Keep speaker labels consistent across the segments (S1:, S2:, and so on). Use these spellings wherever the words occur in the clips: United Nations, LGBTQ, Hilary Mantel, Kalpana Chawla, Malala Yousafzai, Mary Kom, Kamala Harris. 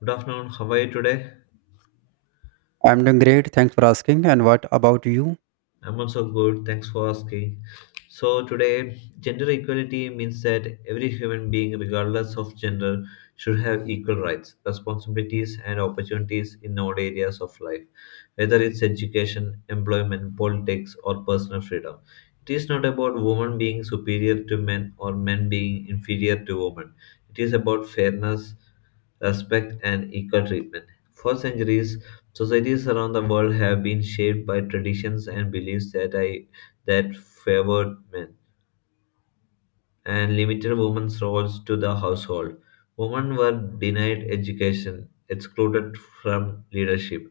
S1: Good afternoon. How are you today?
S2: I'm doing great. Thanks for asking. And what about you?
S1: I'm also good. Thanks for asking. So, today, gender equality means that every human being, regardless of gender, should have equal rights, responsibilities, and opportunities in all areas of life, whether it's education, employment, politics, or personal freedom. It is not about women being superior to men or men being inferior to women. It is about fairness, respect, and equal treatment. For centuries, societies around the world have been shaped by traditions and beliefs that I that favored men and limited women's roles to the household. Women were denied education, excluded from leadership,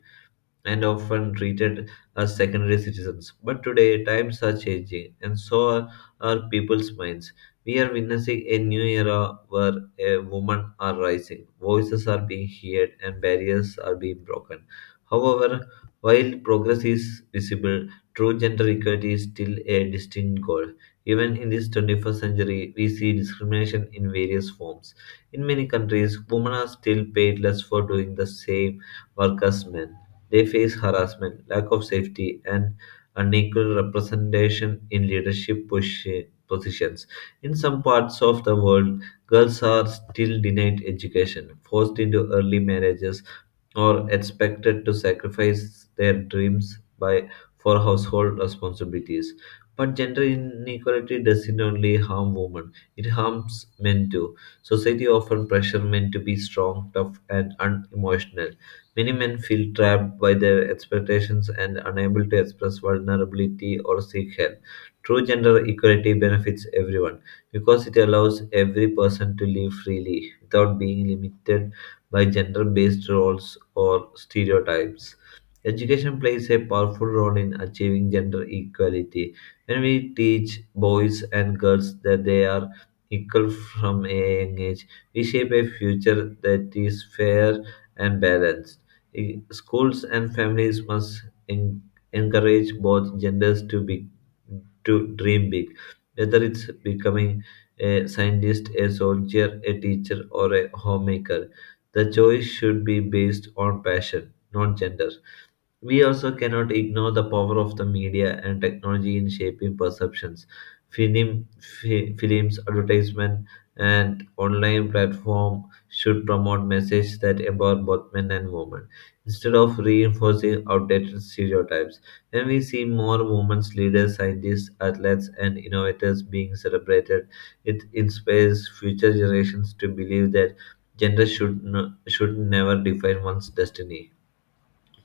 S1: and often treated as secondary citizens. But today, times are changing, and so are our people's minds. We are witnessing a new era where a women are rising, voices are being heard, and barriers are being broken. However, while progress is visible, true gender equality is still a distinct goal. Even in this 21st century, we see discrimination in various forms. In many countries, women are still paid less for doing the same work as men, they face harassment, lack of safety, and unequal representation in leadership positions. In some parts of the world, girls are still denied education, forced into early marriages, or expected to sacrifice their dreams by for household responsibilities. But gender inequality doesn't only harm women, it harms men too. Society often pressures men to be strong, tough, and unemotional. Many men feel trapped by their expectations and unable to express vulnerability or seek help. True gender equality benefits everyone because it allows every person to live freely without being limited by gender based roles or stereotypes. Education plays a powerful role in achieving gender equality. When we teach boys and girls that they are equal from a young age, we shape a future that is fair and balanced. Schools and families must en- encourage both genders to dream big, whether it's becoming a scientist, a soldier, a teacher, or a homemaker. The choice should be based on passion, not gender. We also cannot ignore the power of the media and technology in shaping perceptions. Film, Films, advertisement, and online platform should promote messages that empower both men and women instead of reinforcing outdated stereotypes. When we see more women leaders, scientists, athletes, and innovators being celebrated, it inspires future generations to believe that gender should no, should never define one's destiny.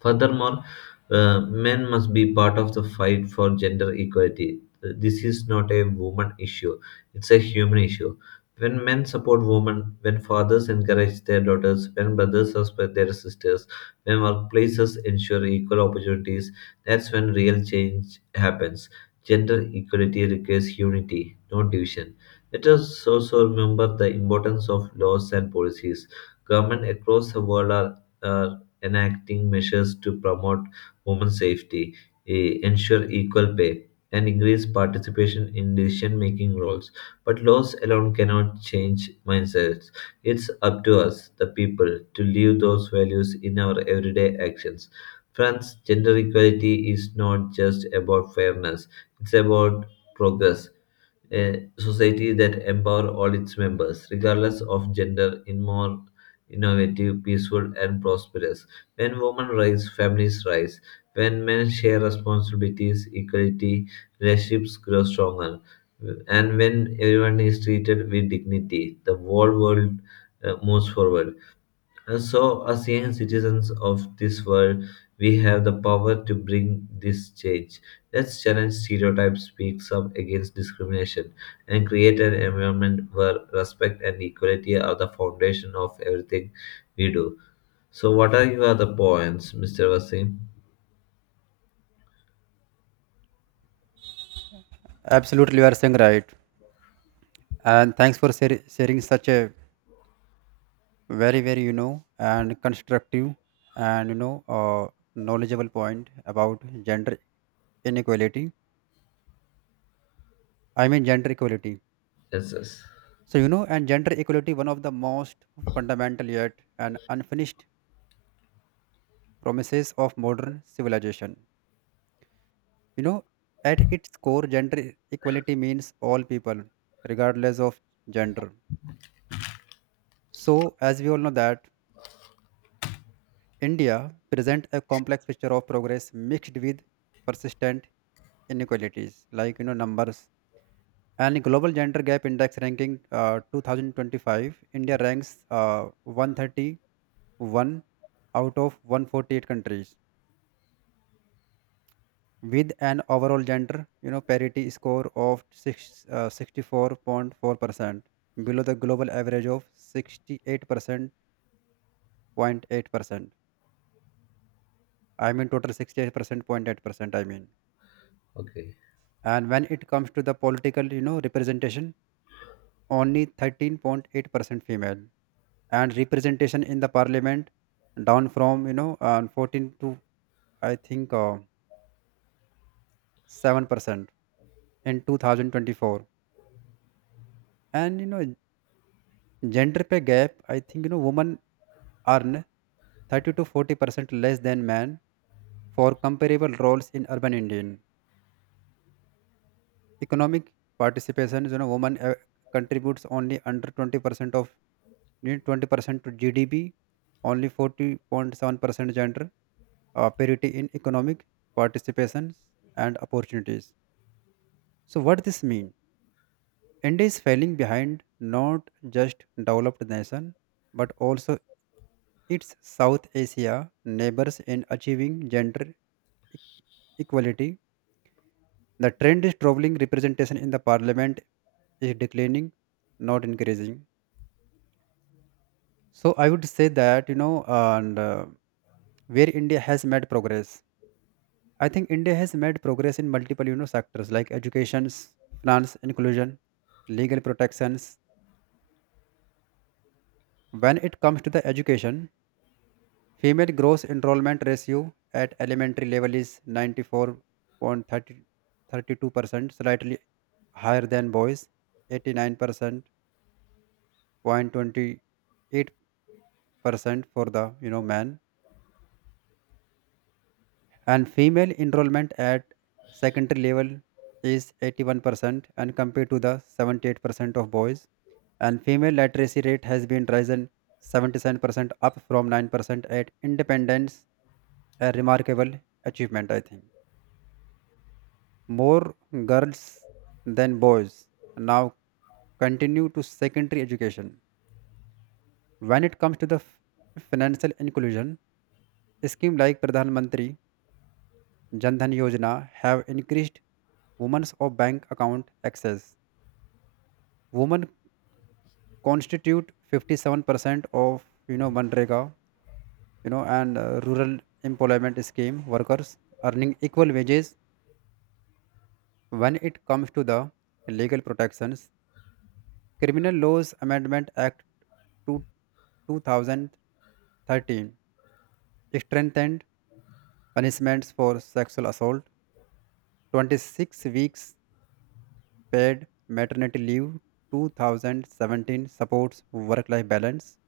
S1: Furthermore, men must be part of the fight for gender equality. This is not a woman issue, it's a human issue. When men support women, when fathers encourage their daughters, when brothers respect their sisters, when workplaces ensure equal opportunities, that's when real change happens. Gender equality requires unity, not division. Let us also remember the importance of laws and policies. Governments across the world are enacting measures to promote women's safety, ensure equal pay, and increase participation in decision making roles. But laws alone cannot change mindsets. It's up to us, the people, to live those values in our everyday actions. France, gender equality is not just about fairness, it's about progress, a society that empower all its members, regardless of gender, in more innovative, peaceful, and prosperous. When women rise, families rise. When men share responsibilities, equality, relationships grow stronger. And when everyone is treated with dignity, the whole world moves forward. And so, as young citizens of this world, we have the power to bring this change. Let's challenge stereotypes, speak up against discrimination, and create an environment where respect and equality are the foundation of everything we do. So, what are your other points, Mr. Vasim?
S2: Absolutely, you are saying right. And thanks for sharing such a very, very, and constructive and knowledgeable point about gender inequality. I mean, gender equality.
S1: Yes, yes.
S2: So, you know, and gender equality, one of the most fundamental yet and unfinished promises of modern civilization. You know, at its core, gender equality means all people, regardless of gender. So, as we all know that India present a complex picture of progress mixed with persistent inequalities, like numbers. And global gender gap index ranking 2025, India ranks 131 out of 148 countries with an overall gender parity score of 64.4%, below the global average of 68% point 0.8%. I mean total 68% point 0.8%. I mean.
S1: Okay.
S2: And when it comes to the political representation, only 13.8% female and representation in the parliament, down from 14 to I think 7% in 2024. And gender pay gap, I think women earn 30 to 40% less than men for comparable roles in urban indian. Economic participation is, women contributes only under 20% of need 20% to GDP, only 40.7% gender parity in economic participation and opportunities. So what this mean? India is falling behind, not just developed nation but also its South Asia neighbors in achieving gender e- equality. The trend is traveling representation in the parliament is declining, not increasing. So I would say that you know, and where India has made progress, I think India has made progress in multiple sectors like education, finance, inclusion, legal protections. When it comes to the education, female gross enrollment ratio at elementary level is 94.32%, slightly higher than boys, 89%, 0.28% for the men, and female enrollment at secondary level is 81% and compared to the 78% of boys, and female literacy rate has been risen 77% up from 9% at independence, a remarkable achievement. I think more girls than boys now continue to secondary education. When it comes to the financial inclusion, scheme like pradhan mantri Jan Dhan Yojana have increased women's of bank account access. Women constitute 57% of Manrega, you know, and rural employment scheme workers earning equal wages. When it comes to the legal protections, Criminal Laws Amendment Act 2, 2013 strengthened punishments for sexual assault, 26 weeks paid maternity leave, 2017 supports work life balance.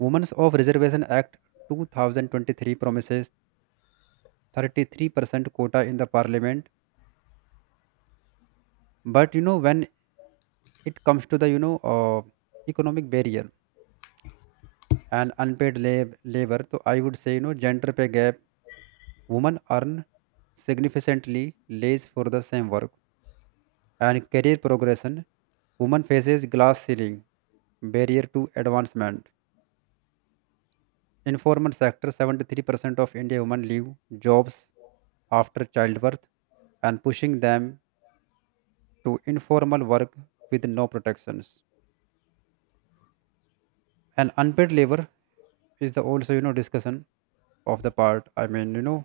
S2: Women's of Reservation Act 2023 promises 33% quota in the parliament. But when it comes to the economic barrier and unpaid labor, so I would say, gender pay gap, women earn significantly less for the same work, and career progression, women faces glass ceiling barrier to advancement. Informal sector, 73% of India women leave jobs after childbirth and pushing them to informal work with no protections. And unpaid labor is the also discussion of the part. I mean,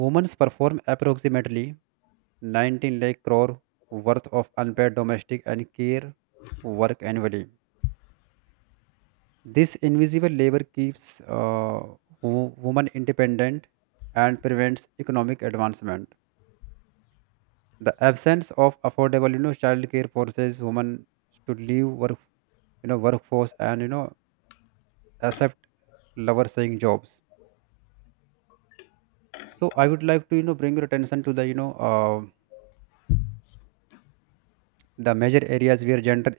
S2: women's perform approximately 19 lakh crore worth of unpaid domestic and care work annually. This invisible labor keeps women independent and prevents economic advancement. The absence of affordable childcare forces women to leave work, workforce, and accept lower saying jobs. So I would like to bring your attention to the you know the major areas where gender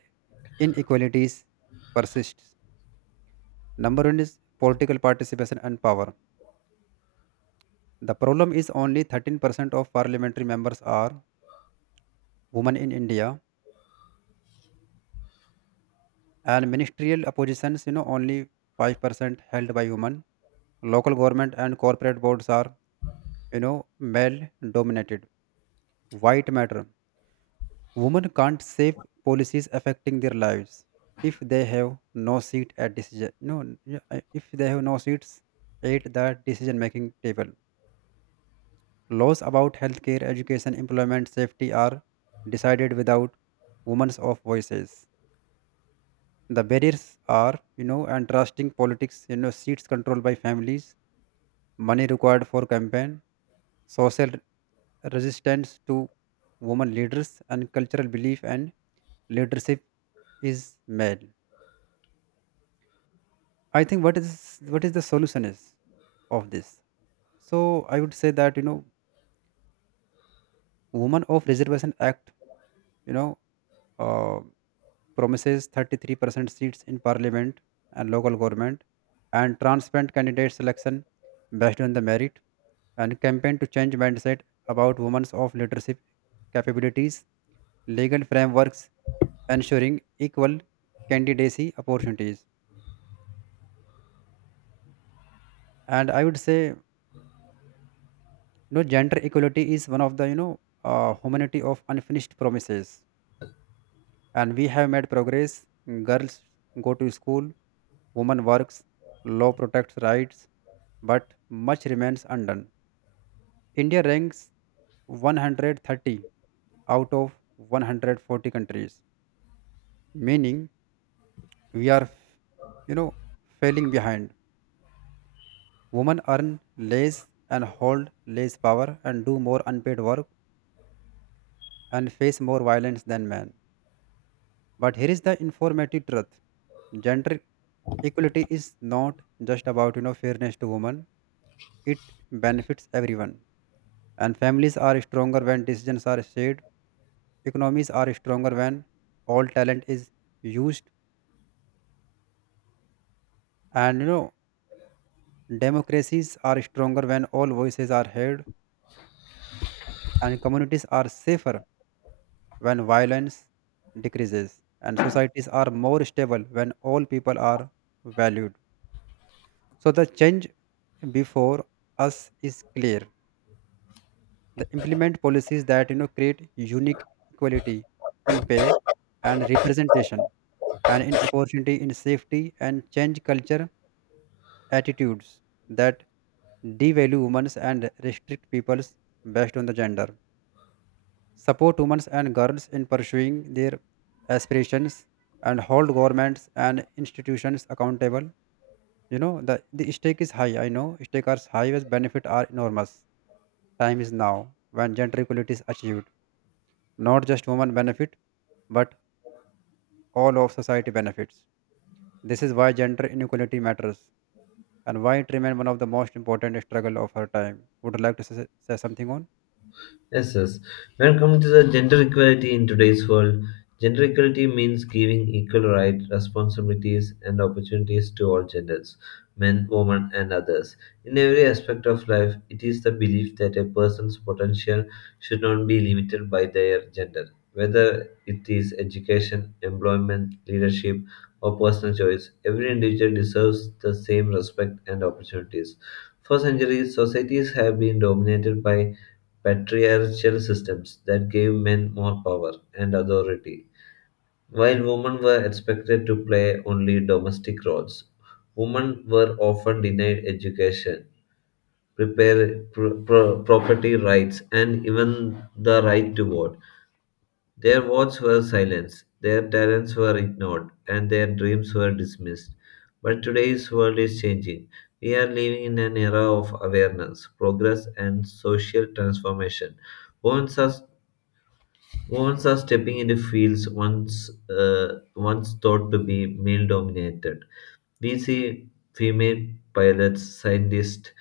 S2: inequalities persists. Number one is political participation and power. The problem is only 13% of parliamentary members are women in india, and ministerial oppositions, only 5% held by women. Local government and corporate boards are you know male dominated. White matter, women can't shape policies affecting their lives if they have no seat at decision. No. Yeah, if they have no seats at the decision making table, laws about healthcare, education, employment, safety are decided without women's of voices. The barriers are and trusting politics, seats controlled by families, money required for campaign, social resistance to women leaders, and cultural belief and leadership is male. I think what is the solution is of this. So I would say that, women of reservation act, you know, uh, promises 33% seats in parliament and local government, and transparent candidate selection based on the merit, and campaign to change mindset about women's of leadership capabilities, legal frameworks ensuring equal candidacy opportunities. And I would say, gender equality is one of the humanity of unfinished promises, and we have made progress. Girls go to school, women works, law protects rights, but much remains undone. India ranks 130 out of 140 countries, meaning we are, you know, falling behind. Women earn less and hold less power and do more unpaid work and face more violence than men. But here is the informative truth: gender equality is not just about fairness to women; it benefits everyone. And families are stronger when decisions are shared. Economies are stronger when all talent is used. And, democracies are stronger when all voices are heard. And communities are safer when violence decreases. And societies are more stable when all people are valued. So the change before us is clear. The implement policies that create unique equality in pay and representation and in opportunity, in safety, and change culture attitudes that devalue women and restrict peoples based on the gender, support women and girls in pursuing their aspirations, and hold governments and institutions accountable. The stake is high. I know stake are high as benefit are enormous. Time is now. When gender equality is achieved, not just women benefit, but all of society benefits. This is why gender inequality matters, and why it remained one of the most important struggle of her time. Would you like to say something on?
S1: Yes, yes. When coming to the gender equality in today's world, gender equality means giving equal rights, responsibilities, and opportunities to all genders, men, women, and others. In every aspect of life, it is the belief that a person's potential should not be limited by their gender, whether it is education, employment, leadership, or personal choice. Every individual deserves the same respect and opportunities. For centuries, societies have been dominated by patriarchal systems that gave men more power and authority. While women were expected to play only domestic roles, women were often denied education, property rights, and even the right to vote. Their votes were silenced, their talents were ignored, and their dreams were dismissed. But today's world is changing. We are living in an era of awareness, progress, and social transformation. Women are Women are stepping into fields once thought to be male dominated. We see female pilots, scientists,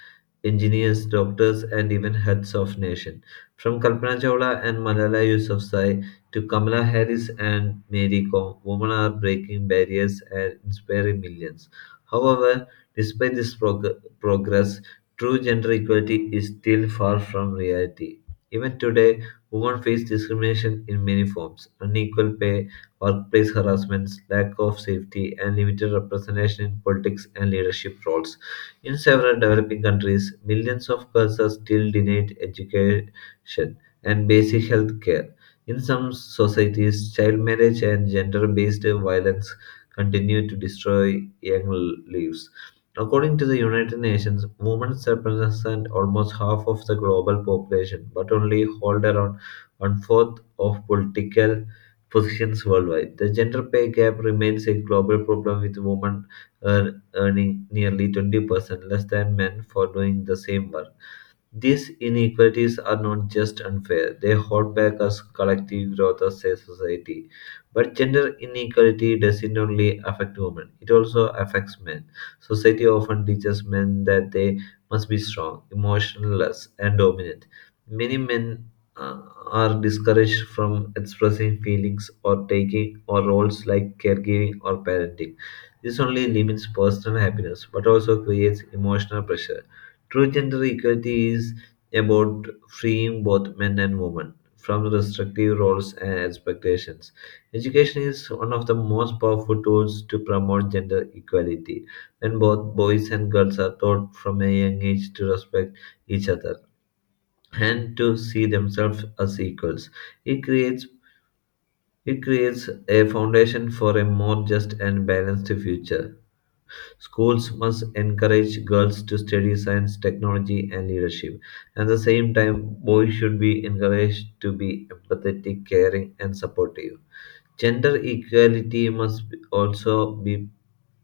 S1: engineers, doctors, and even heads of nation. From Kalpana Chawla and Malala Yousafzai to Kamala Harris and Mary Kom, women are breaking barriers and inspiring millions. However, despite this progress, true gender equality is still far from reality. Even today, women face discrimination in many forms: unequal pay, workplace harassments, lack of safety, and limited representation in politics and leadership roles. In several developing countries, millions of girls are still denied education and basic health care. In some societies, child marriage and gender based violence continue to destroy young lives. According to the United Nations, women represent almost half of the global population, but only hold around one fourth of political positions worldwide. The gender pay gap remains a global problem, with women earning nearly 20% less than men for doing the same work. These inequalities are not just unfair, they hold back us collective growth as a society. But gender inequality doesn't only affect women, it also affects men. Society often teaches men that they must be strong, emotionless, and dominant. Many men uh, are discouraged from expressing feelings or taking or roles like caregiving or parenting. This only limits personal happiness but also creates emotional pressure. True gender equality is about freeing both men and women from restrictive roles and expectations. Education is one of the most powerful tools to promote gender equality when both boys and girls are taught from a young age to respect each other and to see themselves as equals. It creates it creates a foundation for a more just and balanced future. Schools must encourage girls to study science, technology, and leadership. At the same time, boys should be encouraged to be empathetic, caring, and supportive. Gender equality must also be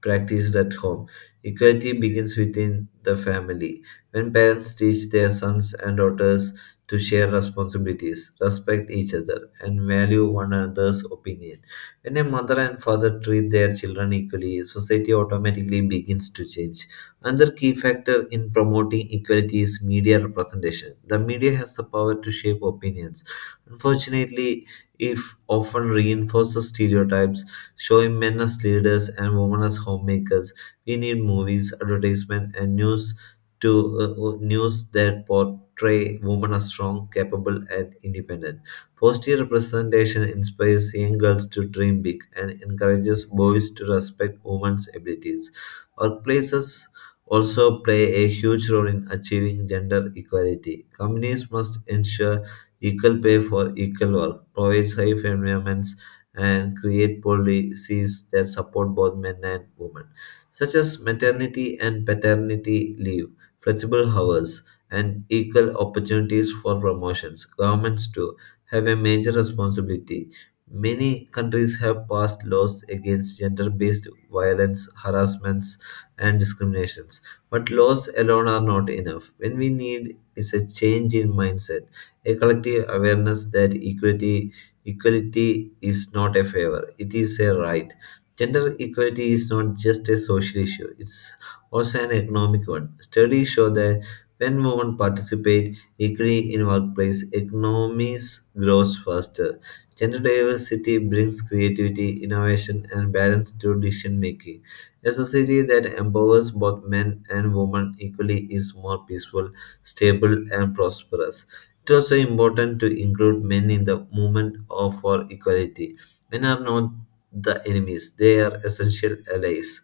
S1: practiced at home. Equality begins within the family. When parents teach their sons and daughters to share responsibilities, respect each other, and value one another's opinion, when a mother and father treat their children equally, society automatically begins to change. Another key factor in promoting equality is media representation. The media has the power to shape opinions. Unfortunately, if often reinforces stereotypes showing men as leaders and women as homemakers. We need movies, advertisement, and news that portray women as strong, capable, and independent. Positive representation inspires young girls to dream big and encourages boys to respect women's abilities. Workplaces also play a huge role in achieving gender equality. Companies must ensure equal pay for equal work, provide safe environments and create policies that support both men and women, such as maternity and paternity leave, flexible hours, and equal opportunities for promotions. Governments, too, have a major responsibility. Many countries have passed laws against gender based violence, harassments, and discriminations. But laws alone are not enough. When we need is a change in mindset, a collective awareness that equality is not a favor, it is a right. Gender equality is not just a social issue, it's also an economic one. Studies show that when women participate equally in workplace, economies grows faster. Gender diversity brings creativity, innovation, and balance to decision making. A society that empowers both men and women equally is more peaceful, stable, and prosperous. It is also important to include men in the movement of for equality. Men are not the enemies; they are essential allies.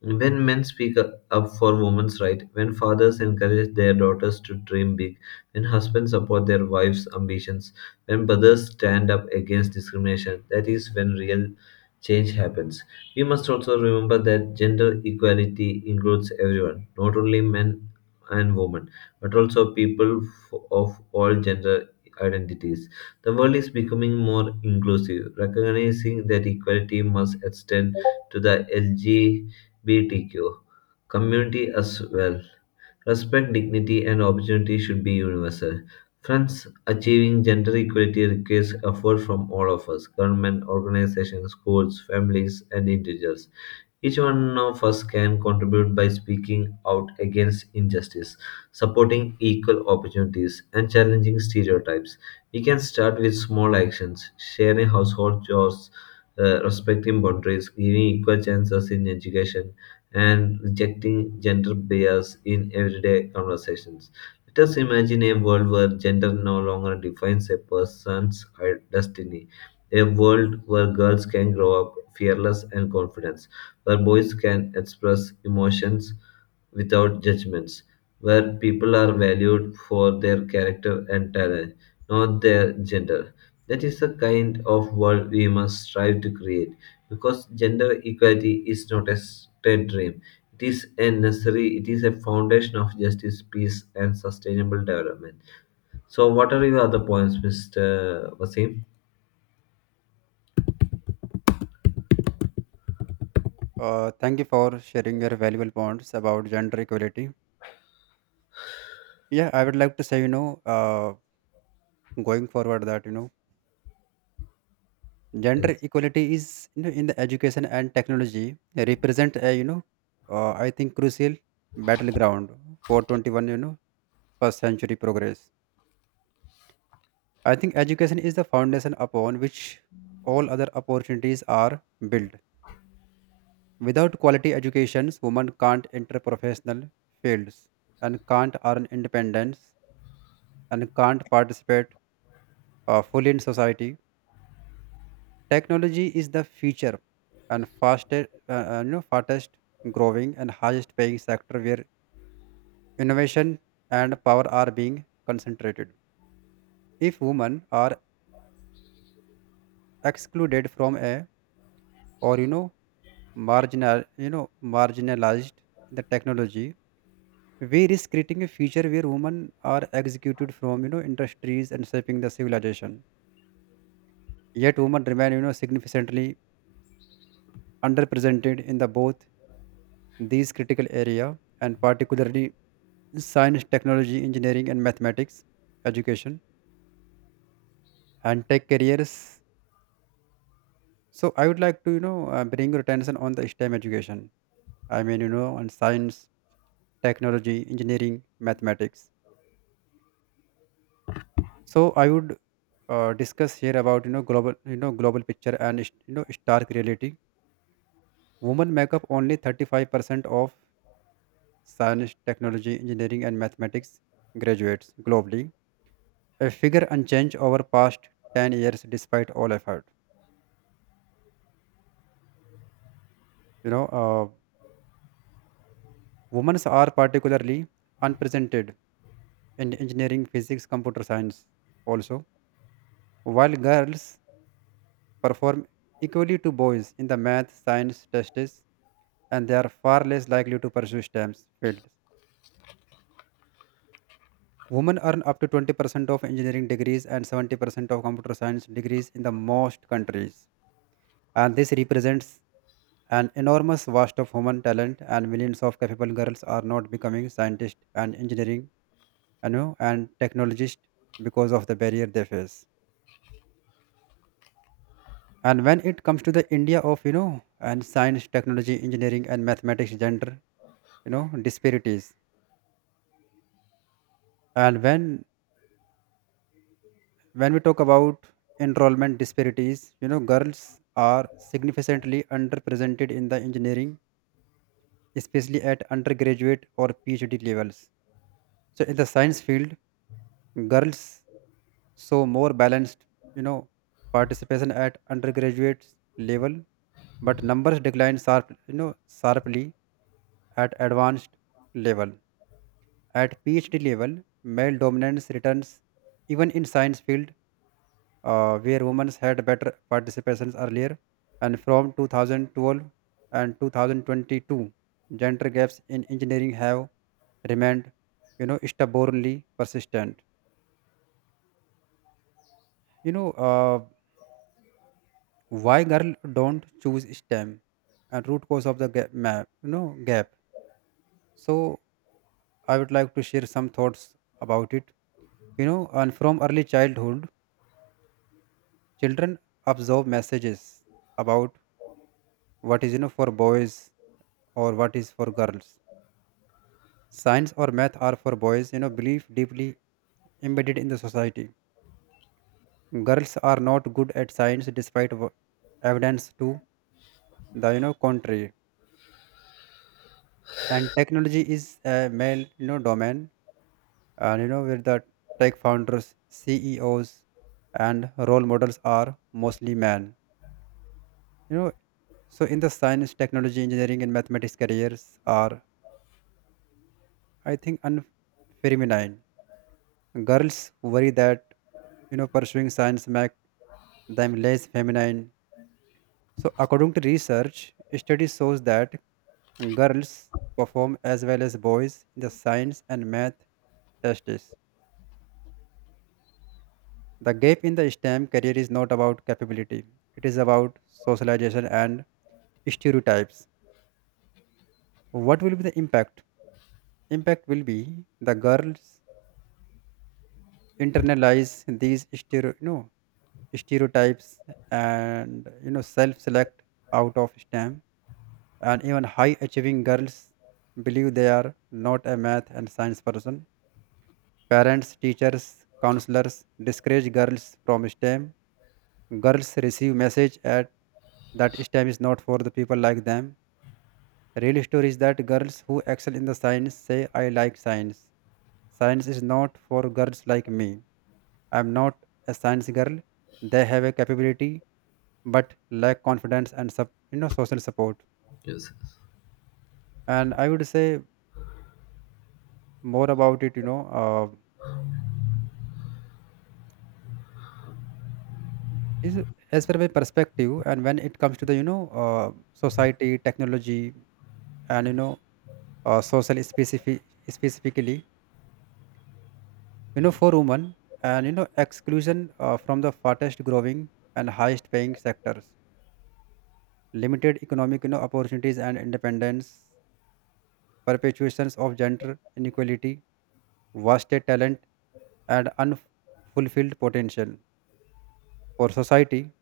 S1: When men speak up for women's rights, when fathers encourage their daughters to dream big, when husbands support their wives' ambitions, when brothers stand up against discrimination, that is when real change happens. We must also remember that gender equality includes everyone, not only men and women, but also people of all gender identities. The world is becoming more inclusive, recognizing that equality must extend to the L G. LGBTQ community as well. Respect, dignity, and opportunity should be universal. Friends, achieving gender equality requires effort from all of us: government, organizations, schools, families, and individuals. Each one of us can contribute by speaking out against injustice, supporting equal opportunities, and challenging stereotypes. We can start with small actions, sharing household chores, respecting boundaries, giving equal chances in education, and rejecting gender bias in everyday conversations. Let us imagine a world where gender no longer defines a person's destiny, a world where girls can grow up fearless and confident, where boys can express emotions without judgments, where people are valued for their character and talent, not their gender. That is the kind of world we must strive to create because gender equality is not a state dream. It is a necessary, it is a foundation of justice, peace, and sustainable development. So, what are your other points, Mr. Wasim?
S2: Thank you for sharing your valuable points about gender equality. Yeah, I would like to say, going forward that, gender
S1: Yes.
S2: equality is, in the education and technology, represent a, I think, crucial battleground for 21, first century progress. I think education is the foundation upon which all other opportunities are built. Without quality educations, women can't enter professional fields and can't earn independence and can't participate fully in society. Technology is the future and fastest, fastest growing and highest paying sector where innovation and power are being concentrated. If women are excluded from a or you know marginal you know marginalized in the technology, we risk creating a future where women are executed from industries and shaping the civilization. Yet women remain significantly underrepresented in the both these critical area, and particularly science, technology, engineering and mathematics education and tech careers. So I would like to bring your attention on the stem education. I mean, on science, technology, engineering, mathematics. So I would discuss here about global picture and stark reality. Women make up only 35% of science, technology, engineering, and mathematics graduates globally. A figure unchanged over past 10 years, despite all effort. You know, uh, Women are particularly unpresented in engineering, physics, computer science. Also, while girls perform equally to boys in the math, science tests, and they are far less likely to pursue STEM fields. Women earn up to 20% of engineering degrees and 70% of computer science degrees in the most countries. And this represents an enormous vast of human talent, and millions of capable girls are not becoming scientists and engineering, and technologists, because of the barrier they face. And when it comes to the India of, you know, and science, technology, engineering and mathematics gender, disparities. And when we talk about enrollment disparities, girls are significantly underrepresented in the engineering, especially at undergraduate or phd levels. So in the science field, girls show more balanced you know participation at undergraduate level, but numbers decline sharply at advanced level. At phd level, male dominance returns even in science field, where women had better participations earlier. And from 2012 and 2022, gender gaps in engineering have remained, stubbornly persistent. You know, uh, why girl don't choose STEM, and root cause of the gap, map, you know, gap. So I would like to share some thoughts about it. You know, and from early childhood, children absorb messages about what is, for boys or what is for girls. Science or math are for boys, belief deeply embedded in the society. Girls are not good at science despite evidence to the, contrary. And technology is a male, domain. And, where the tech founders, CEOs, and role models are mostly men. You know, so in the science, technology, engineering, and mathematics careers are, I think, unfeminine. Girls worry that pursuing science make them less feminine. So according to research, study shows that girls perform as well as boys in the science and math tests. The gap in the STEM career is not about capability; it is about socialization and stereotypes. What will be the impact? Impact will be the girls internalize these stereo. No, stereotypes, and self select out of STEM, and even high achieving girls believe they are not a math and science person. Parents, teachers, counselors discourage girls from STEM. Girls receive message at that STEM is not for the people like them. Real story is that girls who excel in the science say, I like science. Science is not for girls like me. I am not a science girl. They have a capability, but lack confidence and social support.
S1: Yes.
S2: And I would say more about it, is as per my perspective. And when it comes to the, society, technology, and, social, specifically, for women, and, exclusion from the fastest growing and highest paying sectors, limited economic opportunities and independence, perpetuations of gender inequality, wasted talent, and unfulfilled potential. For society,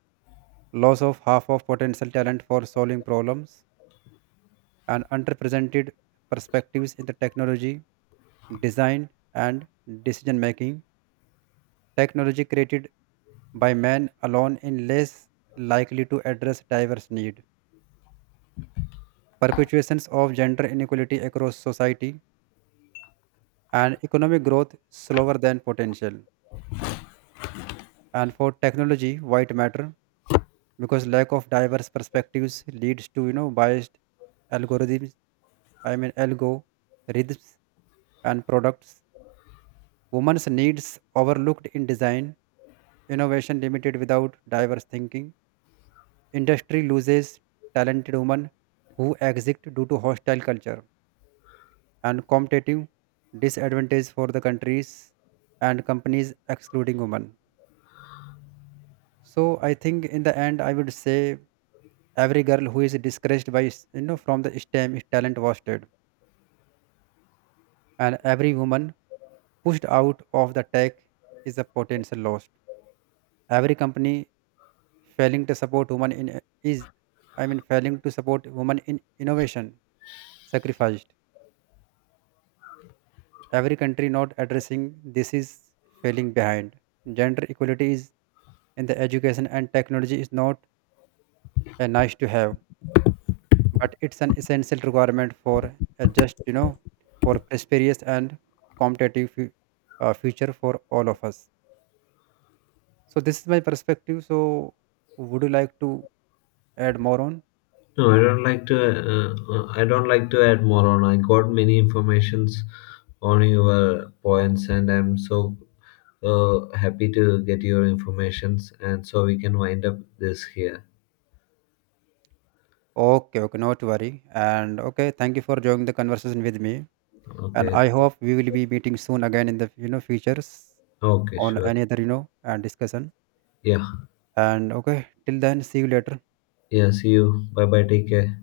S2: loss of half of potential talent for solving problems, and underrepresented perspectives in the technology, design, and decision making. Technology created by man alone is less likely to address diverse needs. Perpetuations of gender inequality across society, and economic growth slower than potential. And for technology, white matter, because lack of diverse perspectives leads to biased algorithms. I mean, algorithms and products. Women's needs overlooked in design, innovation limited without diverse thinking. Industry loses talented women who exit due to hostile culture, and competitive disadvantage for the countries and companies excluding women. So I think, in the end, I would say, every girl who is discouraged by from the STEM is talent wasted. And every woman pushed out of the tech is a potential lost. Every company failing to support women in is, failing to support women in innovation, sacrificed. Every country not addressing this is failing behind. Gender equality is in the education and technology is not a nice to have, but it's an essential requirement for a just, for prosperous and competitive future for all of us. So this is my perspective. So would you like to add more on?
S1: No, I don't like to. I don't like to add more on. I got many informations on your points, and I'm so happy to get your informations, and so we can wind up this here.
S2: Okay, okay, not to worry. And okay, thank you for joining the conversation with me. And
S1: Okay.
S2: I hope we will be meeting soon again in the futures
S1: Okay.
S2: on
S1: Sure.
S2: any other you know and discussion.
S1: Yeah.
S2: And okay, till then, see you later.
S1: Yeah. See you. Bye. Bye. Take care.